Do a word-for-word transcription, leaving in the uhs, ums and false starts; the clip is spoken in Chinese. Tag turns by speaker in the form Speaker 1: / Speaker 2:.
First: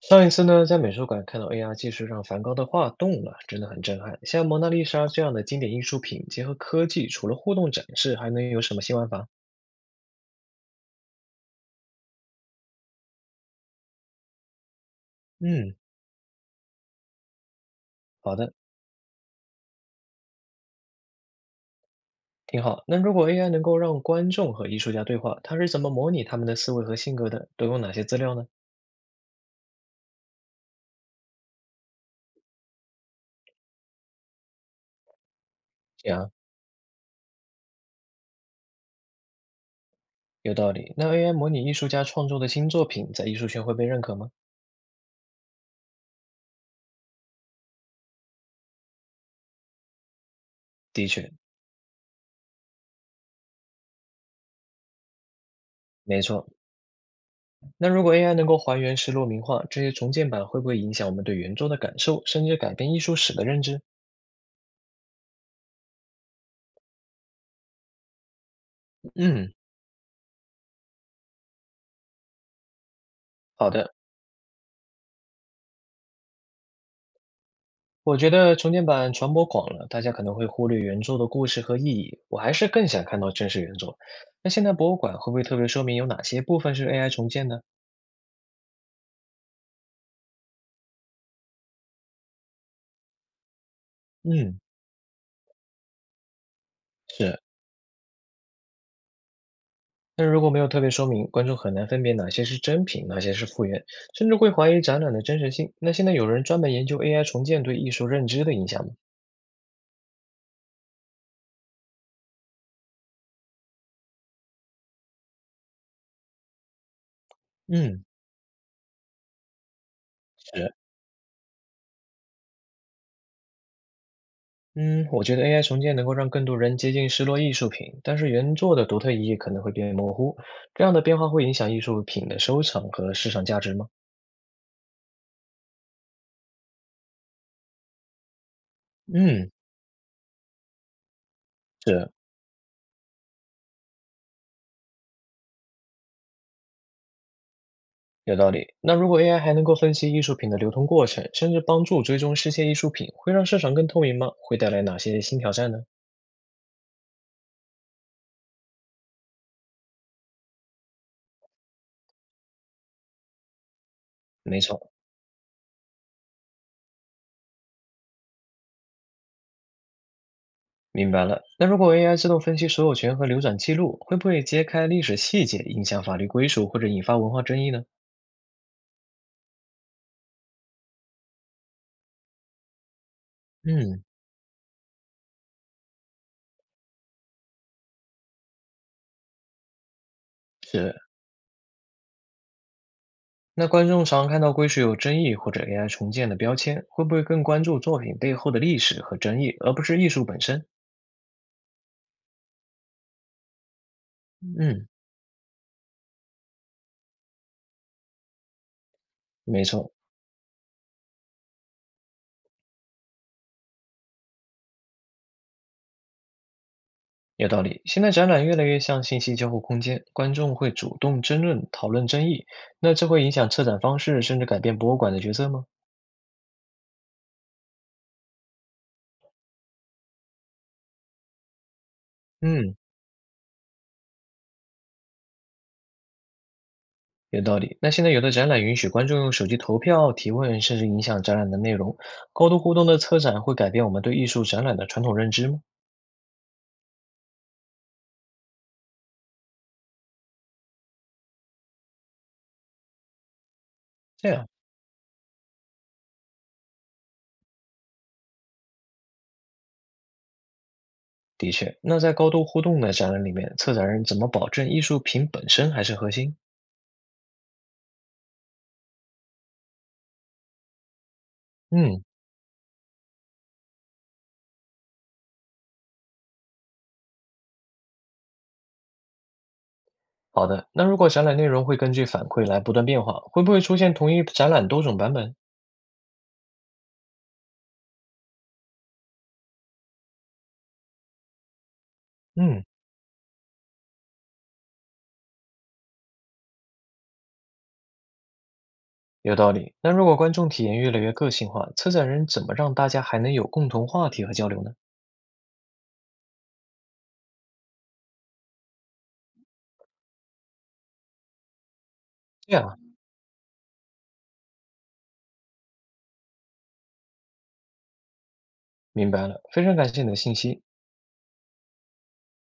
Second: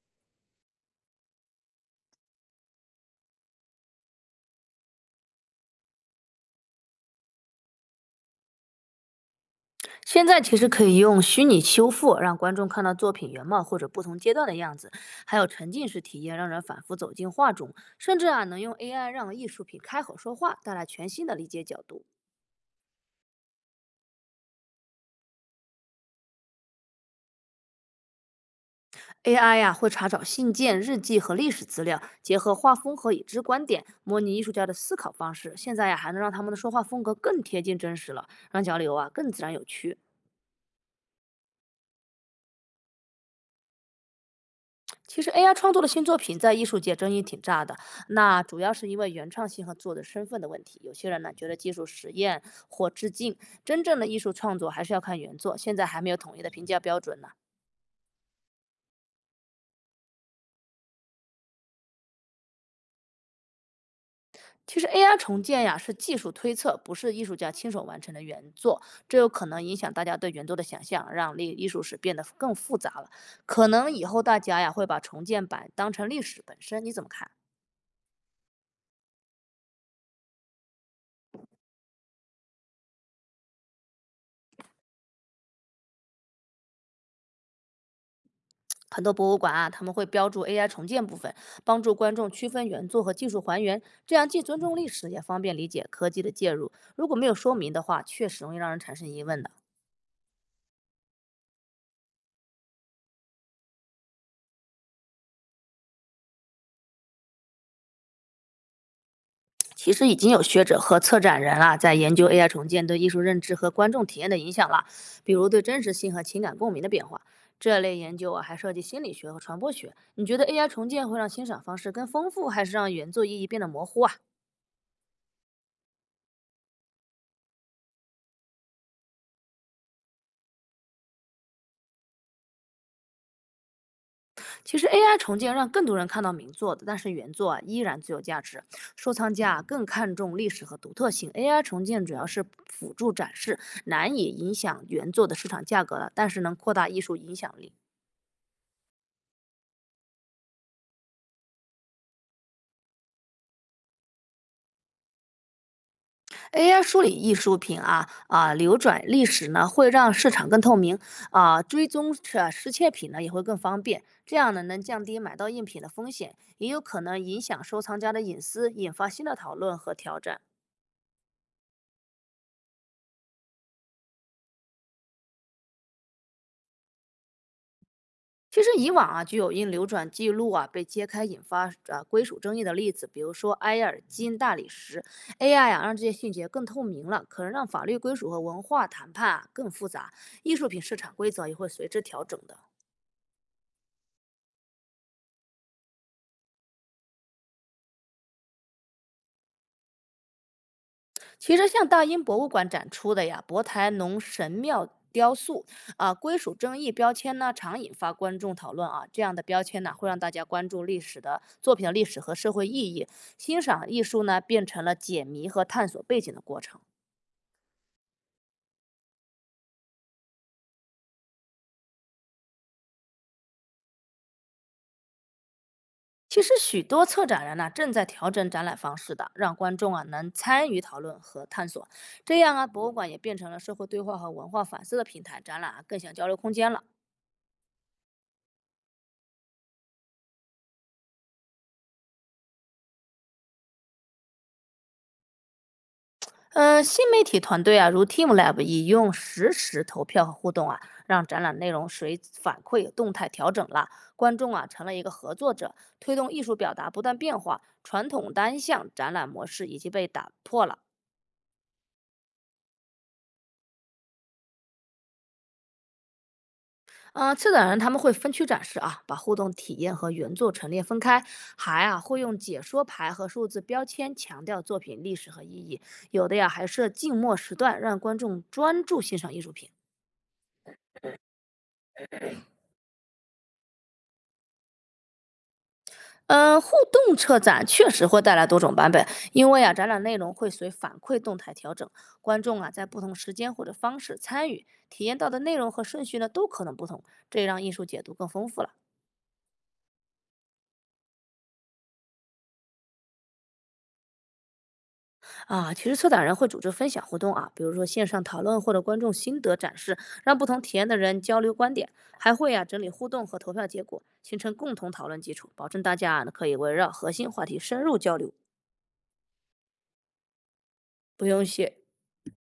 Speaker 1: 上一次呢，在美术馆看到 A R 技术让梵高的画动了，真的很震撼。像蒙娜丽莎这样的经典艺术品，结合科技，除了互动展示，还能有什么新玩法？
Speaker 2: 现在其实可以用虚拟修复，让观众看到作品原貌或者不同阶段的样子，还有沉
Speaker 1: 嗯，
Speaker 2: 浸式体验，让人反复走进画中，甚至
Speaker 1: 好
Speaker 2: 啊
Speaker 1: 的，
Speaker 2: 能用 A I 让艺术品开口说话，带来全新的理解角度。
Speaker 1: 挺好。那如果 A I 能够让观众和艺术家对话，它是怎么模拟他们的思维和性格的？都用哪些资料呢？
Speaker 2: A I 呀、会查找信件、日记和历史资料，结合画风和已知观点，模拟艺术家的思考方式。现在呀、还能
Speaker 1: 呀，
Speaker 2: 让他们的说话风格更贴近真实了，让交流啊更自然有趣。
Speaker 1: 有道理。那 A I 模拟艺术家创作的新作品，在艺术圈会被认可吗？
Speaker 2: 其实 A I 创作的新作品在艺术界争议挺大的，那主要是因为原创性和作者身份的问题。有
Speaker 1: 的
Speaker 2: 些人
Speaker 1: 确，
Speaker 2: 呢觉得技术实验或致敬，真正的艺术创作还是要看原作，现在还没有
Speaker 1: 没
Speaker 2: 统一
Speaker 1: 错。
Speaker 2: 的评价标准呢。
Speaker 1: 那如果 A I 能够还原失落名画，这些重建版会不会影响我们对原作的感受，甚至改变艺术史的认知？
Speaker 2: 其实 A I 重建呀是技术推测，不是艺术家亲手完成的原作，这有可
Speaker 1: 嗯。
Speaker 2: 能影响大家对原作的想象，让历艺术史变得更复杂了。可
Speaker 1: 好
Speaker 2: 能
Speaker 1: 的，
Speaker 2: 以后大家呀会把重建版当成历史本身，你怎么看？
Speaker 1: 我觉得重建版传播广了，大家可能会忽略原著的故事和意义。我还是更想看到真实原作。那现在博物馆会不会特别说明有哪些部分是 A I 重建呢？
Speaker 2: 很多博物馆啊，他们会标注 A I 重建部分，帮助观众区分原作和技术还原，这样既
Speaker 1: 嗯，
Speaker 2: 尊重历史，也方便理解科技的介入。如果没有
Speaker 1: 是。
Speaker 2: 说明的话，确实容易让人产生疑问的。
Speaker 1: 那如果没有特别说明，观众很难分别哪些是真品，哪些是复原，甚至会怀疑展览的真实性。那现在有人专门研究 A I 重建对艺术认知的影响吗？
Speaker 2: 其实已经有学者和策展人啊，在研究 A I 重建对艺术认知和观众体验的影响了，比如对真实性和情感共鸣的变化。这类
Speaker 1: 嗯，
Speaker 2: 研究啊，还涉及心理学和传播学。你觉得 A I
Speaker 1: 是。
Speaker 2: 重建会让欣赏方式更丰富，还是让原作意义变得模糊啊？
Speaker 1: 嗯，我觉得 A I 重建能够让更多人接近失落艺术品，但是原作的独特意义可能会变模糊。这样的变化会影响艺术品的收藏和市场价值吗？
Speaker 2: 其实 A I 重建让更多人看到名作的，但是原作啊依然最有价值。收藏
Speaker 1: 嗯，
Speaker 2: 家啊更看重历史和独特性，A I 重建
Speaker 1: 是，
Speaker 2: 主要是辅助展示，难以影响原作的市场价格了，但是能扩大艺术影响力。
Speaker 1: 有道理。那如果 A I 还能够分析艺术品的流通过程，甚至帮助追踪失窃艺术品，会让市场更透明吗？会带来哪些新挑战呢？
Speaker 2: A I 梳理艺术品啊啊、流转历史呢，会让市场更透明啊、追踪者失窃品呢也会更方便。这样
Speaker 1: 没
Speaker 2: 呢，能
Speaker 1: 错，
Speaker 2: 降低买到赝品的风险，也有可能影响收藏家的隐私，引发新的讨论和挑战。
Speaker 1: 明白了。那如果 A I 自动分析所有权和流转记录，会不会揭开历史细节，影响法律归属或者引发文化争议呢？
Speaker 2: 其实以往啊，就有因流转记录啊被揭开，引发啊归属争议的例子，比如说埃尔
Speaker 1: 嗯，
Speaker 2: 金大理石，A I 啊让这些细节更透明了，可能让法律归属和文化谈判啊更复杂，艺术品市
Speaker 1: 是。
Speaker 2: 场规则也会随之调整的。
Speaker 1: 那观众常看到归属有争议或者 A I 重建的标签，会不会更关注作品背后的历史和争议，而不是艺术本身？
Speaker 2: 其实像大英博物馆展出的呀，博台农神
Speaker 1: 嗯，
Speaker 2: 庙。雕塑啊，归属争议标签呢，常引发观众讨论啊。这样的标
Speaker 1: 没
Speaker 2: 签呢，
Speaker 1: 错，
Speaker 2: 会让大家关注历史的作品的历史和社会意义，欣赏艺术呢，变成了解谜和探索背景的过程。
Speaker 1: 有道理。现在展览越来越像信息交互空间，观众会主动争论、讨论争议，那这会影响策展方式，甚至改变博物馆的角色吗？
Speaker 2: 其实许多策展人呢、正在调整展览方式的，让观众啊能参与讨论和探索。这样啊，
Speaker 1: 嗯，
Speaker 2: 博物馆也变成了社会对话和文化反思的平台，展览啊更像交流空间了。
Speaker 1: 有道理。那现在有的展览允许观众用手机投票、提问，甚至影响展览的内容。高度互动的策展会改变我们对艺术展览的传统认知吗？
Speaker 2: 嗯，新媒体团队啊，如 TeamLab 也用实时投票和互动啊，让展览内容随反馈动态调整了，
Speaker 1: 这
Speaker 2: 观
Speaker 1: 样。
Speaker 2: 众啊成了一个合作者，推动艺术表达不断变化，传统单向展览模式已经被打破了。
Speaker 1: 的确，那在高度互动的展览里面，策展人怎么保证艺术品本身还是核心？
Speaker 2: 嗯，策展人他们会分区展示啊，把互动体验和原作陈列分开，还啊
Speaker 1: 嗯，
Speaker 2: 会用解说牌和数字标签强调作品历史和意义，有的呀还设静默时段，让观众专注欣赏艺术品。
Speaker 1: 好的。那如果展览内容会根据反馈来不断变化，会不会出现同一展览多种版本？
Speaker 2: 嗯，互动策展确实会带来多种版本，因为啊展览内容会随反馈动态调整，观众
Speaker 1: 嗯，
Speaker 2: 啊在不同时间或者方式参与，体验到的内容和顺序呢都可能不同，这也让艺术解读更丰富了。
Speaker 1: 有道理。那如果观众体验越来越个性化，策展人怎么让大家还能有共同话题和交流呢？
Speaker 2: 啊，其实策展人会组织分享活动啊，比如说线上讨论或者观众心得展示，让不同体验的人交流观点，还
Speaker 1: 这
Speaker 2: 会啊
Speaker 1: 样啊，
Speaker 2: 整理互动和投票结果，形成共同讨论基础，保证大家呢可以围绕核心话题深入交流，
Speaker 1: 明白了，非常感谢你的信息。
Speaker 2: 不用谢。